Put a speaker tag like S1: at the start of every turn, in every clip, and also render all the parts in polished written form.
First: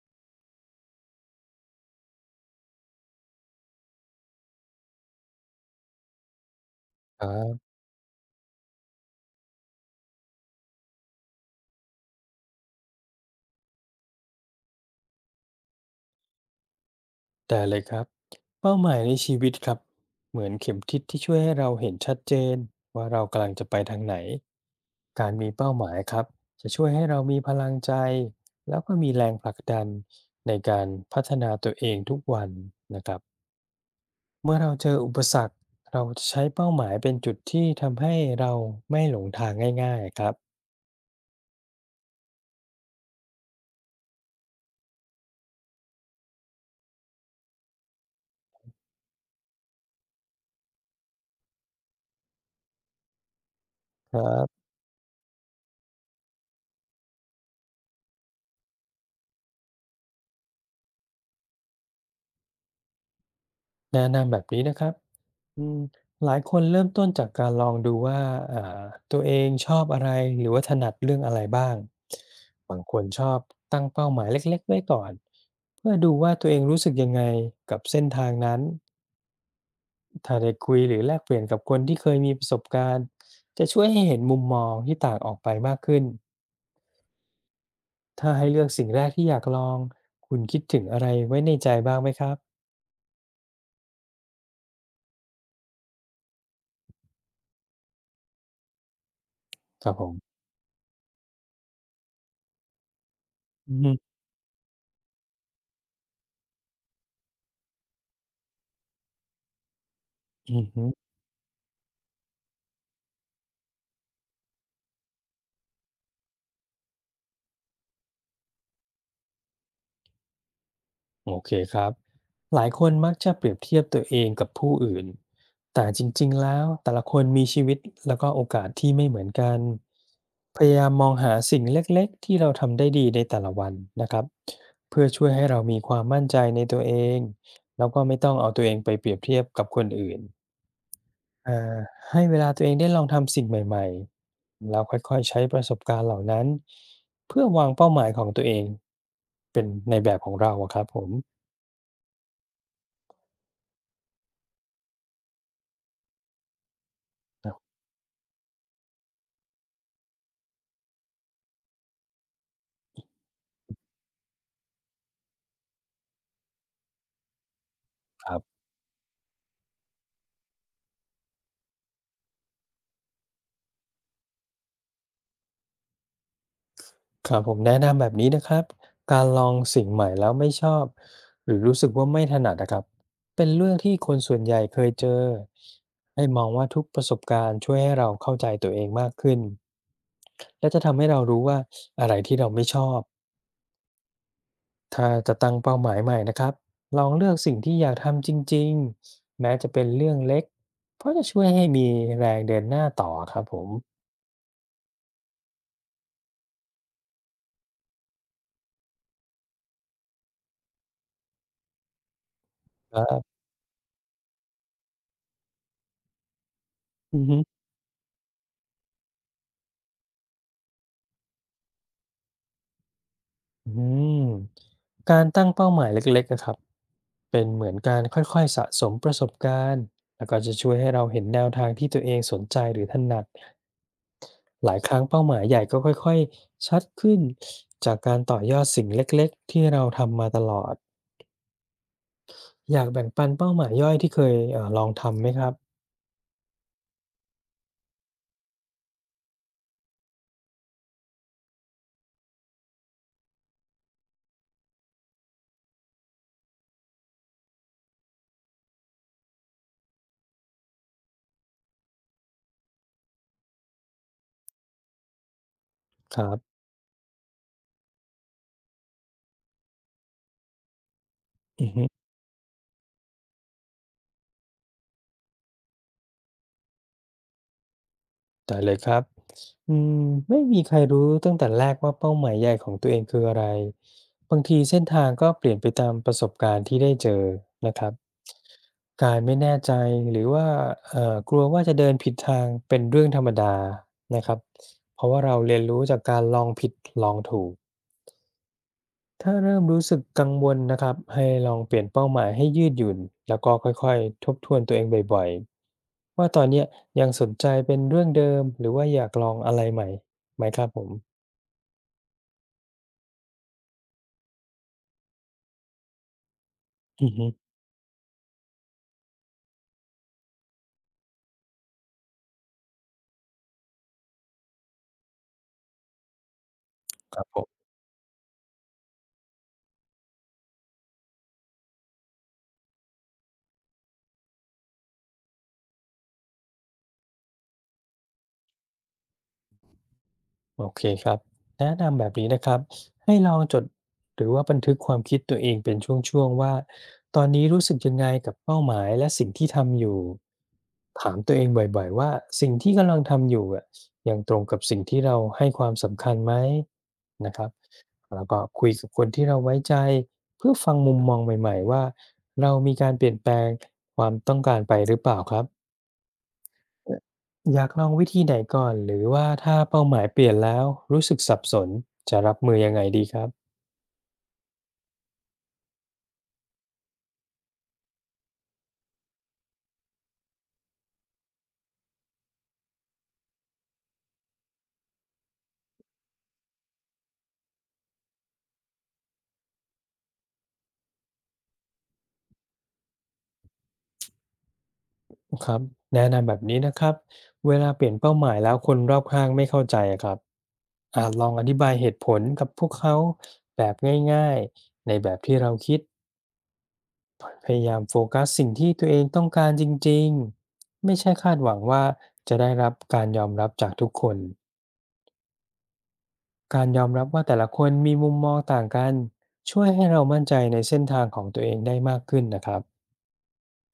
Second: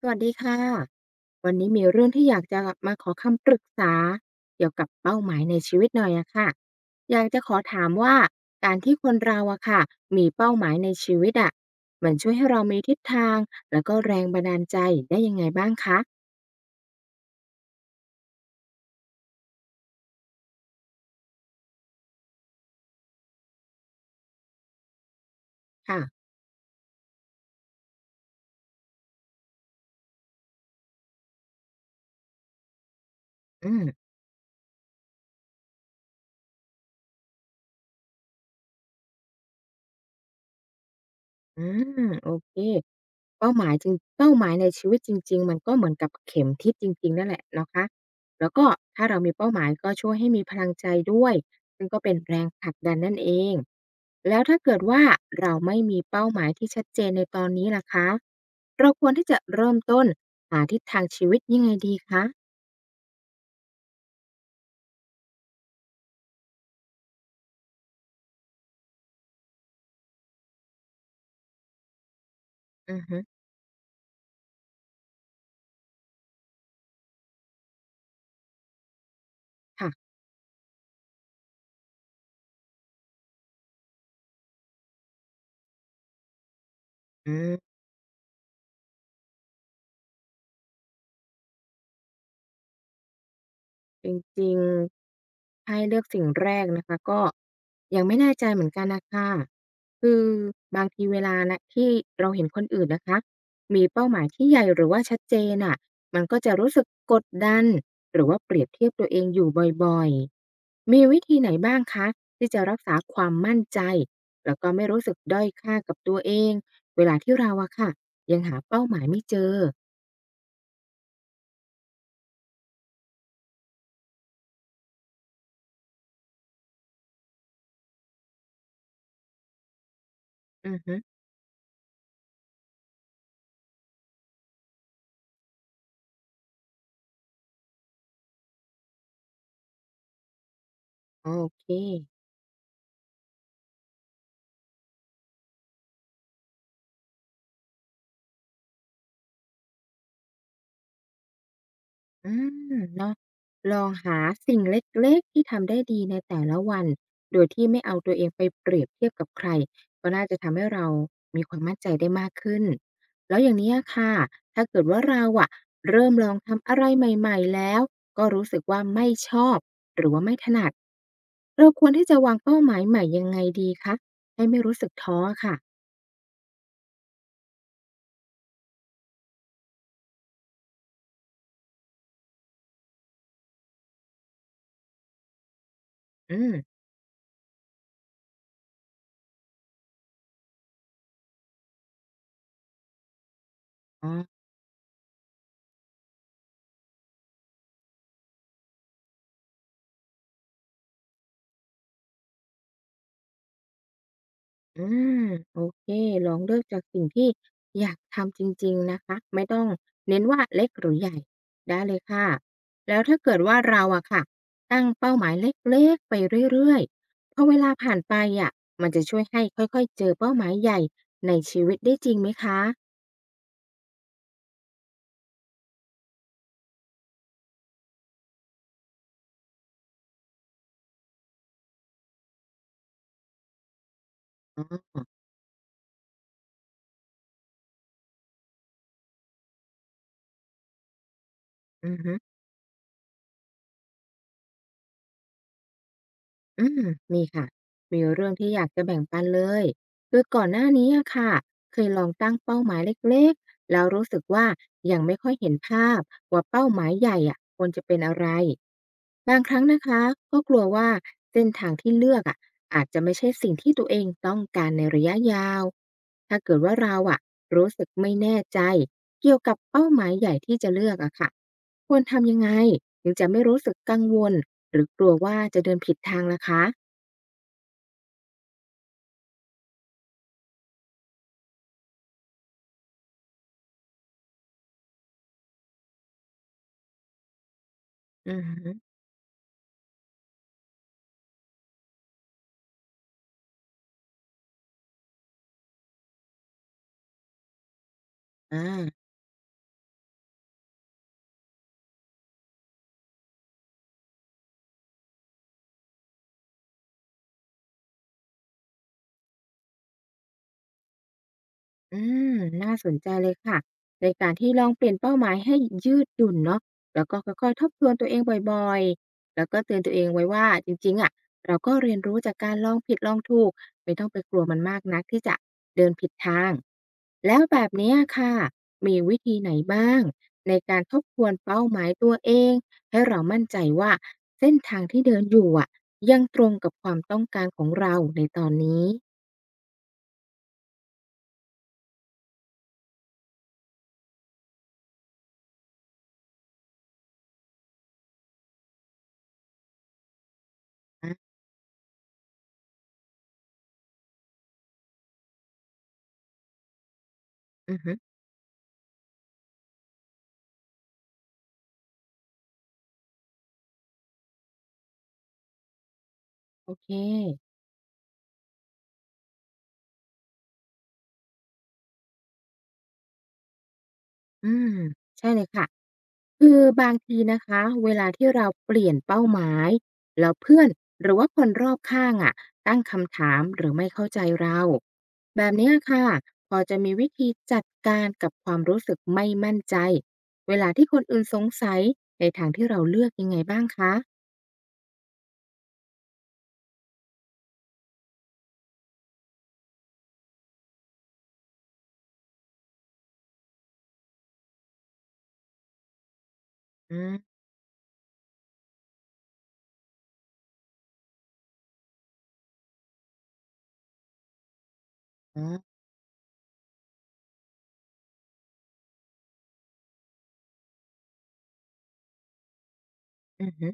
S1: สวัสดีค่ะ วันนี้มีเรื่องที่อยากจะมาขอคำปรึกษาเกี่ยวกับเป้าหมายในชีวิตหน่อยอะค่ะอ
S2: ค
S1: ยา
S2: รั
S1: กจะขอ
S2: บ
S1: ถามว่าการที่คนเราอะค่ะมีเป้าหมายในชีวิตอะมันช่วยให้เรามีทิศทางแล้วก็แรงบันดาลใจได้ยังไงบ้างคะ
S2: แต่เลยครับเป้าหมายในชีวิตครับเหมือนเข็มทิศที่ช่วยให้เราเห็นชัดเจนว่าเรากำลังจะไปทางไหนการมีเป้าหมาย
S1: ค่ะ
S2: ครับจะช่วยให้เรามีพลังใจแล้วก็มีแรงผลักดันในการพัฒนาตัวเองทุกวันนะครับ
S1: อืม
S2: เมื่อเราเจออุปสรรคเราจะใช้เป้าหมายเป็นจุดที่ทำให้เราไม่หลงทางง่ายๆครับ
S1: อาโอเคเป้าหมายจริงเป้าหมายในชีวิตจริงๆมันก็เหมือนกับเข็มทิศจริงๆนั่นแหละนะคะแล้วก็ถ้าเรามีเป้าหมายก็ช่วยให้มีพลังใจด้วยซึ่งก็เป็นแรงผลักดันนั่นเอง
S2: ค
S1: แล้ว
S2: รับ
S1: ถ้าเกิดว่าเราไม่มีเป้าหมายที่ชัดเจนในตอนนี้ล่ะคะเราควรที่จะเริ่มต้นหาทิศทางชีวิตยังไงดีคะ
S2: แนะนำแบบนี้นะครับอืมหลายคนเริ่มต้นจากการลองดูว่าอ่าตัวเองชอบอะไรหรือว่าถนัดเรื่องอะไรบ้างบางค
S1: อือ
S2: น
S1: ฮึ
S2: ชอบตั้งเป้าหมายเล็กๆไว้ก่อนเพื่อดูว่าตัวเองรู้สึกยังไงกับเส้นทางนั้น
S1: ค่ะ
S2: ถ้าได้คุยหรือแลกเปลี่ยนกับคนที่เคยมีประสบการณ์จะช่วยให้เห็นมุมมองที่ต่างออกไปมากขึ้น
S1: อืม
S2: ถ้าให้เลือกสิ่งแรกที่อยากลองคุณคิดถึงอะไรไว้ในใจบ้างไหมครับ
S1: จริงๆให้เลือกสิ่งแรกนะคะก็ยังไม่แน่ใจเหมือนกันน่ะค่ะ
S2: ครับผ
S1: คือ
S2: ม
S1: บางทีเวลานะที่เราเห็นคนอื่นนะคะ
S2: อื
S1: มี
S2: ม
S1: เป้าหมายที่ใหญ่หรือว่าชัดเจนน่ะมันก็จะรู้สึกกดดันหรือว่าเปรียบเทียบตัวเองอยู่บ่อย
S2: อืม
S1: ๆมีวิธีไหนบ้างคะที่จะรักษาความมั่นใจแล้วก็ไม่รู้สึกด้อยค่ากับตัวเองเวลาที่เราอะค่ะยังหาเป้าหมายไม่เจอ
S2: โอเคครับหลายคนมักจะเปรียบเทียบตัวเองกับผู้อื่นแต่จริงๆแล้วแต่ละคนมีชีวิตแล้วก็โอกาสที่ไม่เหมือนกันพ
S1: อื
S2: ยา
S1: อ
S2: ยาม
S1: ฮึ
S2: มองหาสิ่งเล็กๆที่เราทำได้ดีในแต่ละวันนะครับเพื่อช่วยให้เรามีความมั่นใจในตัวเองแล้วก็ไม่ต้องเอาตัวเองไปเปรียบเทียบกับคนอื่น
S1: โอเค
S2: อ่าให้เวลาตัวเองได้ลองทำสิ่งใหม่ๆแล้วค่อยๆใช้ประสบการณ์เหล่านั้นเพื่อวางเป้าหมายของตัวเองเป็นในแบบของเราอะครับผม
S1: อมเนาะลองหาสิ่งเล็กๆที่ทำได้ดีในแต่ละวันโดย
S2: นะ
S1: ที่ไม่เอาตัวเองไปเปรียบเทียบกับใครก็น่าจะทำให้เรามีความมั่นใจได้มากขึ้นแล้วอย่างนี้อะค่ะถ้าเกิดว่าเราอะเริ่มลองทำอะไรใหม่ๆแล้วก็
S2: ครั
S1: รู้
S2: บ
S1: สึกว่าไม่ชอบหรือว่าไม่ถนัดเราควรที่จะวางเป้าหมายใหม่ยังไงดีคะให้ไม่รู้สึกท้อค่ะ
S2: ครับผมแนะนำแบบนี้นะครับการลองสิ่งใหม่แล้วไม่ชอบหรือรู้สึกว่าไม่ถนัดนะครับเป็นเรื่องที่คนส่วนใหญ่เคยเจอให้
S1: อื
S2: มองว่า
S1: ม
S2: ทุกประสบการณ์ช่วยให้เราเข้าใจตัวเองมากขึ้นและจะทำให้เรารู้ว่าอะไรที่เราไม่ชอบ
S1: อ๋อ
S2: ถ้าจะตั้งเป้าหมายใหม่นะครับลองเลือกสิ่งที่อยากทำจริงๆแม้จะเป็นเรื่องเล็กเพราะจะช่วยให้มีแรงเดินหน้าต่อครับผม
S1: อาโอเคลองเลือกจากสิ่งที่อยากทำจริงๆนะคะไม่ต้องเน้นว่าเล็กหรือใหญ่ได้เลยค่ะ
S2: ค
S1: แล้ว
S2: รั
S1: ถ้าเกิ
S2: บ
S1: ดว่าเราอะค่ะตั้งเป้าหมายเล็กๆไปเรื่อย
S2: อือ
S1: ๆพ
S2: ฮึ
S1: อเวลาผ่านไปอะมันจะช่วยให้ค่อยๆเจอเป้าหมายใหญ่ในชีวิตได้จริงไหมคะ
S2: อืมการตั้งเป้าหมายเล็กๆอะครับเป็นเหมือนการค่อยๆสะสมประสบการณ์แล้วก็จะช่วยให้เราเห็นแนวทางที่ตัวเองสนใจหรือถนัด
S1: อ๋
S2: หลา
S1: อ
S2: ยครั้งเป้าหมายใหญ่ก็ค่อยๆชัดขึ้นจากการต่อยอดสิ่งเล็กๆที่เราทำมาตลอด
S1: อือฮึ
S2: อยากแบ่งปันเป้าหมายย่อยที่เคยลองทำไหมครับ
S1: อืมมีค่ะมีเรื่องที่อยากจะแบ่งปันเลยคือก่อนหน้านี้อะค่ะเคยลองตั้งเป้าหมายเล็กๆแล้วรู้สึกว่ายังไม่ค่อยเห็นภาพว่าเป้าหมายใหญ่อะควรจะเป็นอะไรบางครั้งนะคะก็กลัวว่าเส้นทางที่เลือกอะอาจจะไม่ใช่สิ่งที่ตัวเองต้องการในระยะยาว
S2: ครั
S1: ถ้าเกิ
S2: บ
S1: ดว่าเราอะรู้สึกไม่แน่ใจเกี่ยวกับเป้าหมายใหญ่ที่จะเลือกอะค่ะ
S2: อือฮึ
S1: ควรทำยังไงถึงจะไม่รู้สึกกังวลหรือกลัวว่าจะเดินผิดทางล่ะคะ
S2: ได้เลยครับอืมไม่มีใครรู้ตั้งแต่แรกว่าเป้าหมายใหญ่ของตัวเองคืออะไร บางทีเส้นทางก็เปลี่ยนไปตามประสบการณ์ที่ได้เจอนะครับ
S1: อือฮึ
S2: การไม่แน่ใจหรือว่ากลัวว่าจะเดินผิดทางเป็นเรื่องธรรมดานะครับเพราะว่าเราเรียนรู้จากการลองผิดลองถูก
S1: อา
S2: ถ้าเริ่มรู้สึกกังวลนะครับให้ลองเปลี่ยนเป้าหมายให้ยืดหยุ่นแล้วก็ค่อยๆทบทวนตัวเองบ่อยๆว่าตอนเนี้ยยังสนใจเป็นเรื่องเดิมหรือว่าอยากลองอะไรใหม่ไหมครับผม
S1: อมน่าสนใจเลยค่ะในการที่ลองเปลี่ยนเป้าหมายให้ยืดหยุ่นเนาะแล้
S2: อื
S1: ว
S2: อ
S1: ก็
S2: ฮึ
S1: ค่อยๆทบทวนตัวเองบ่อยๆแล้วก็เตือนตัวเองไว้ว่าจริงๆอะเราก็เรียนรู้จากการลองผิดลองถูกไม่ต้องไปกลัวมันมากนักที่จะเดินผิดทาง
S2: ครับผ
S1: แล้วแบ
S2: ม
S1: บเนี้ยค่ะมีวิธีไหนบ้างในการทบทวนเป้าหมายตัวเองให้เรามั่นใจว่าเส้นทางที่เดินอยู่อะยังตรงกับความต้องการของเราในตอนนี้
S2: โอเคครับแนะนำแบบนี้นะครับให้ลองจดหรือว่าบันทึกความคิดตัวเองเป็นช่วงๆว่าตอนนี้รู้สึกยังไงกับเป้าหมายและสิ่งที่ทำอยู่ถามตัว
S1: อา
S2: เองบ่อยๆว่าสิ่งที่กำลังทำอยู่อะยังตรงกับสิ่งที่เราให้ความสำคัญไหมนะครับ
S1: อือฮึ
S2: แล้วก็คุยกับคนที่เราไว้ใจเพื่อฟังมุมมองใหม่ๆว่าเรามีการเปลี่ยนแปลงความต้องการไปหรือเปล่าครับ
S1: โอเค
S2: เอออยากลองวิธีไหนก่อนหรือว่าถ้าเป้าหมายเปลี่ยนแล้วรู้สึกสับสนจะรับมือยังไงดีครับ
S1: อมใช่เลยค่ะคือบางทีนะคะเวลาที่เราเปลี่ยนเป้าหมายแล้วเพื่อนหรือว่าคนรอบข้างอะตั้งคำถามหรือไม่เข้าใจเราแบบเนี้ยค่ะพอจะมีวิธีจัดการกับความรู้สึกไม่มั่นใจเวลาที่คนอื่นสงสัยในทางที่เราเลือกยังไงบ้างคะ
S2: ครับแนะนำแบบนี้นะครับเวลาเปลี่ยนเป้าหมายแล้วคนรอบข้างไม่เข้าใจอะครับลองอธิบายเหตุผลกับพวกเขาแบบง่ายๆในแบบที่เราคิด
S1: อืม
S2: พยายามโฟกัสสิ่งที่ตัวเองต้องการจริงๆไม่ใช่คาดหวังว่าจะได้รับการยอมรับจากทุกคน
S1: อ๋อ
S2: การยอมรับว่าแต่ละคนมีมุมมองต่างกันช่วยให้เรามั่นใจในเส้นทางของตัวเองได้มากขึ้นนะครับ
S1: อือ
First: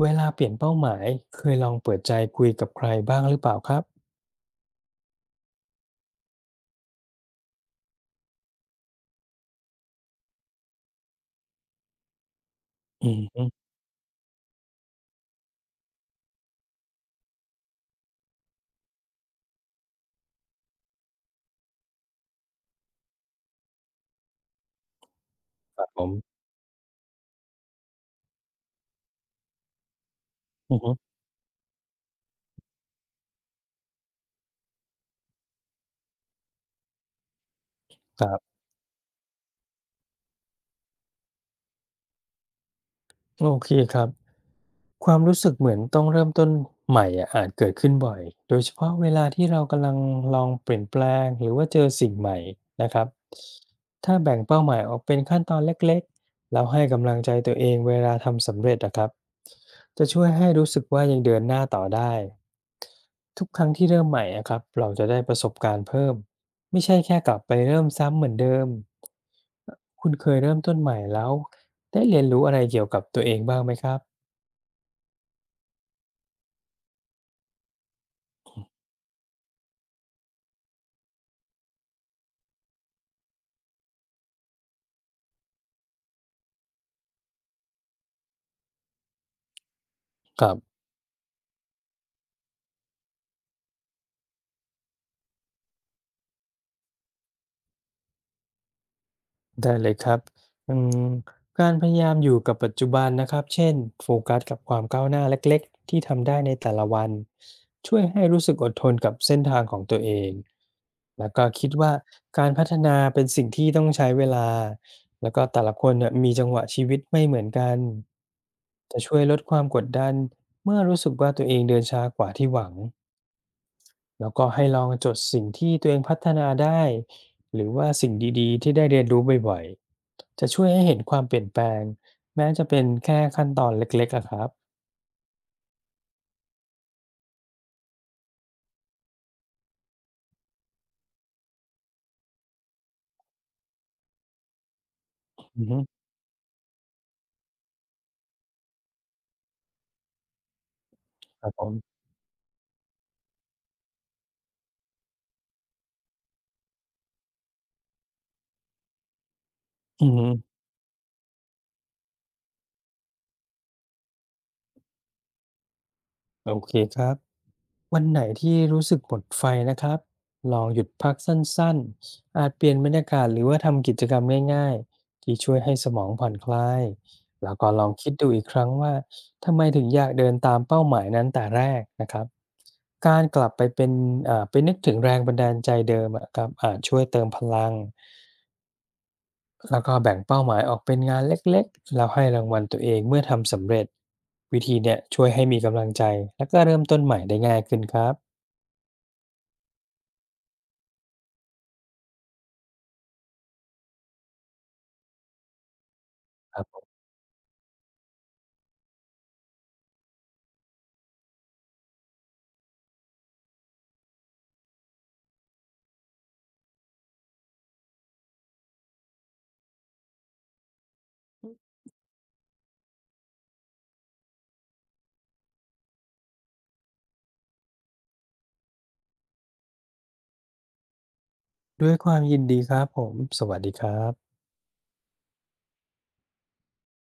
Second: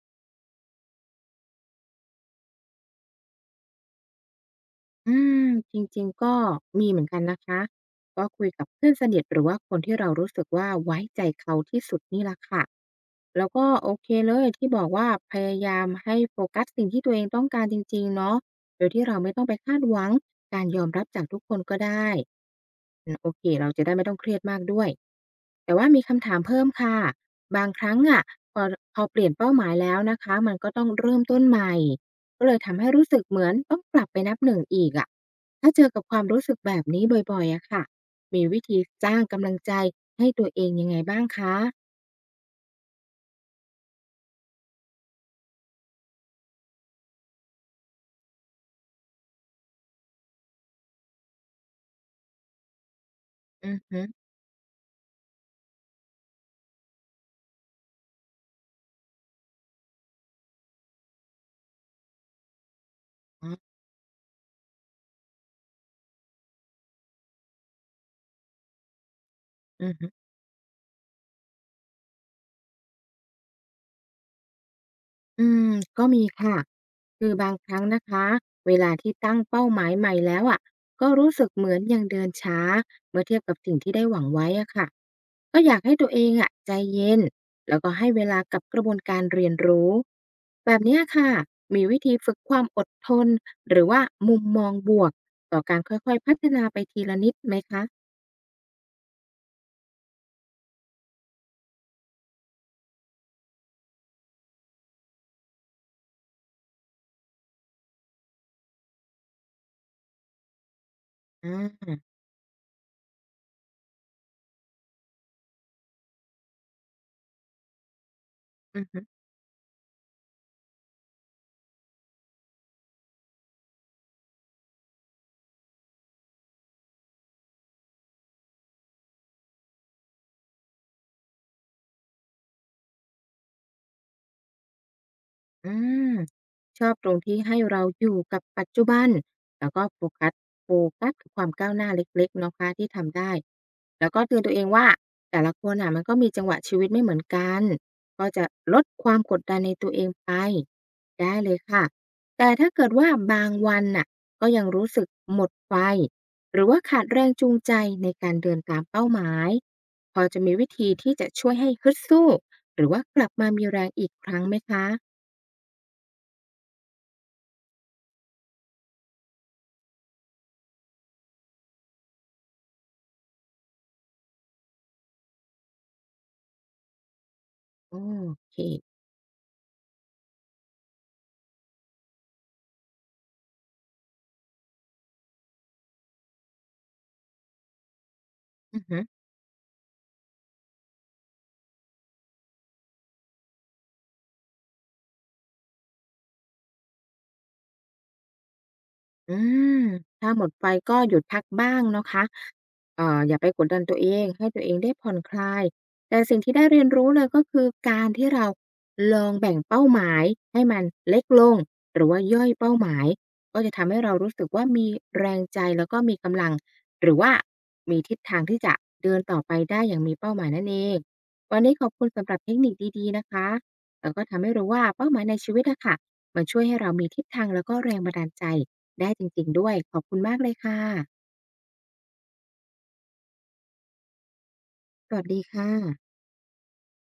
S2: เวลาเปลี่ยนเป้าหมายเคยลองเปิดใจคุยกับใครบ้างหรือเปล่าครับ
S1: อืมจริงๆก็มีเหมือนกันนะคะก็คุยกับเพื่อนสนิทหรือว่าคนที่เรารู้สึกว่าไว้ใจเขาที่สุดนี่แหละค่ะ
S2: อื
S1: แล้ว
S2: ม
S1: ก็โอเคเลยที่บอกว่าพยายามให้โฟกัสสิ่งที่ตัวเองต้องการจริงๆเนาะโดยที่เราไม่ต้องไปคาดหวังการยอมรับจากทุกคนก็ได้อืมโอเคเราจะได้ไม่ต้องเครียดมากด้วยแต่
S2: ครั
S1: ว่า
S2: บผ
S1: มี
S2: ม
S1: คำถามเพิ่มค่ะบางครั้งอะพอพอเปลี่ยนเป้าหมายแล้วนะคะมันก็ต้อง
S2: อืม
S1: เริ่มต้นใหม่ ก็เลยทำให้รู้สึกเหมือนต้องกลับไปนับหนึ่งอีกอะถ้าเจอกับความรู้สึกแบบนี้บ่อยๆอะค่ะ
S2: ครั
S1: มี
S2: บ
S1: วิธีสร้างกำลังใจให้ตัวเองยังไงบ้างคะ
S2: โอเคครับความรู้สึกเหมือนต้องเริ่มต้นใหม่อะอาจเกิดขึ้นบ่อยโดยเฉพาะเวลาที่เรากำลังลองเปลี่ยนแปลงหรือว่าเจอสิ่งใหม่นะครับ
S1: อือฮึ
S2: ถ้าแบ่งเป้าหมายออกเป็นขั้นตอนเล็กๆแล้วให้กำลังใจตัวเองเวลาทำสำเร็จนะครับจะช่วยให้รู้สึกว่ายังเดินหน้าต่อได้ทุก
S1: อ๋อ
S2: ครั้งที่เริ่มใหม่อะครับเราจะได้ประสบการณ์เพิ่มไม่ใช่แค่กลับไปเริ่มซ้ำเหมือนเดิม
S1: อือฮึ
S2: คุณเคยเริ่มต้นใหม่แล้วได้เรียนรู้อะไรเกี่ยวกับตัวเองบ้างไหมครับ
S1: อืมก็มีค่ะคือบางครั้งนะคะเวลาที่ตั้งเป้าหมายใหม่แล้วอ่ะก็รู้สึกเหมือนยังเดินช้าเมื่อเทียบกับสิ่งที่ได้หวังไว้อ่ะค่ะก็อยากให้ตัวเองอ่ะใจเย็นแล้วก็ให้เวลากับกระบวนการเรียนรู้
S2: ครั
S1: แบบ
S2: บ
S1: เนี้ยค่ะมีวิธีฝึกความอดทนหรือว่ามุมมองบวกต่อการค่อยๆพัฒนาไปทีละนิดไหมคะ
S2: ได้เลยครับอืมการพยายามอยู่กับปัจจุบันนะครับเช่นโฟกัสกับความก้าวหน้าเล็กๆที่ทำได้ในแต่ละวันช่วยให้รู้สึกอดทนกับเส้นทางของตัวเองแล้วก็
S1: อ่า
S2: คิด
S1: อื
S2: ว่า
S1: อ
S2: การพัฒนาเป็นสิ่งที่ต้องใช้เวลาแล้วก็แต่ละคนเนี่ยมีจังหวะชีวิตไม่เหมือนกัน
S1: ฮ
S2: จะ
S1: ึ
S2: ช่วยลดความกดดันเมื่อรู้สึกว่าตัวเองเดินช้ากว่าที่หวัง แล้วก็ให้ลองจดสิ่งที่ตัวเองพัฒนาได้หรือว่าสิ่งดีๆที่ได้เรียนรู้บ่อยๆจะช่วยให้เห็นความเปลี่ยนแปลงแม้จะเป็นแค่ขั้นตอนเล็กๆอะครับ
S1: อืมชอบตรงที่ให้เราอยู่กับปัจจุบันแล้วก็โฟกัสกับความก้าวหน้าเล็กๆเนาะคะที่ทำได้แล้วก็เตือนตัวเองว่าแต่ละ
S2: อื
S1: ค
S2: อ
S1: น
S2: ฮึ
S1: อ่ะมันก็มีจังหวะชีวิตไม่เหมือนกันก็จะลดความกดดันในตัวเองไปได้
S2: ครั
S1: เล
S2: บ
S1: ย
S2: ผม
S1: ค่ะแต่ถ้าเกิดว่าบางวันน่ะก็ยังรู้สึกหมดไฟหรือว่าขาดแรงจูงใจในการเดินตามเป้าหมาย
S2: อือ
S1: พอ
S2: ฮึ
S1: จะมีวิธีที่จะช่วยให้ฮึดสู้หรือว่ากลับมามีแรงอีกครั้งไหมคะ
S2: โอเคครับ วันไหนที่รู้สึกหมดไฟนะครับลองหยุดพักสั้นๆอาจเปลี่ยนบรรยากาศหรือว่าทำกิจกรรมง่ายๆที่ช่วยให้สมองผ่อนคลายแล้วก็ลอง
S1: โอ
S2: คิดดูอีกค
S1: เค
S2: รั้งว่าทำไมถึงอยากเดินตามเป้าหมายนั้นแต่แรกนะครับการกลับไปเป็นไปนึกถึงแรงบันดาลใจเดิมอะครับอาจช่วยเติมพลัง
S1: อือฮึ
S2: แล้วก็แบ่งเป้าหมายออกเป็นงานเล็กๆแล้วให้รางวัลตัวเองเมื่อทำสำเร็จวิธีเนี่ยช่วยให้มีกำลังใจและก็เริ่มต้นใหม่ได้ง่ายขึ้นครับ
S1: อืมถ้าหมดไฟก็หยุดพักบ้างนะคะอย่าไปกดดันตัวเองให้ตัวเองได้ผ่อนคลายแต่สิ่งที่ได้เรียนรู้เลยก็คือการที่เราลองแบ่งเป้าหมายให้มันเล็กลงหรือว่าย่อยเป้าหมายก็จะทำให้เรารู้สึกว่ามีแรงใจแล้วก็มีกำลังหรือว่ามีทิศทางที่จะเดินต่อไปได้อย่างมีเป้าหมายนั่นเองวันนี้ขอบคุณสำหรับเทคนิคดีๆนะคะแล้วก็ทำให้รู้ว่าเป้าหมายในชีวิตอะค่ะมันช่วยให้เรามีทิศทางแล้วก็แรงบันดาลใจ ได้จริงๆด้วยขอบคุณมากเลยค่ะ
S2: ด้วยความยินดีครับผมสวัสดีครับ
S1: สวัสดีค่ะ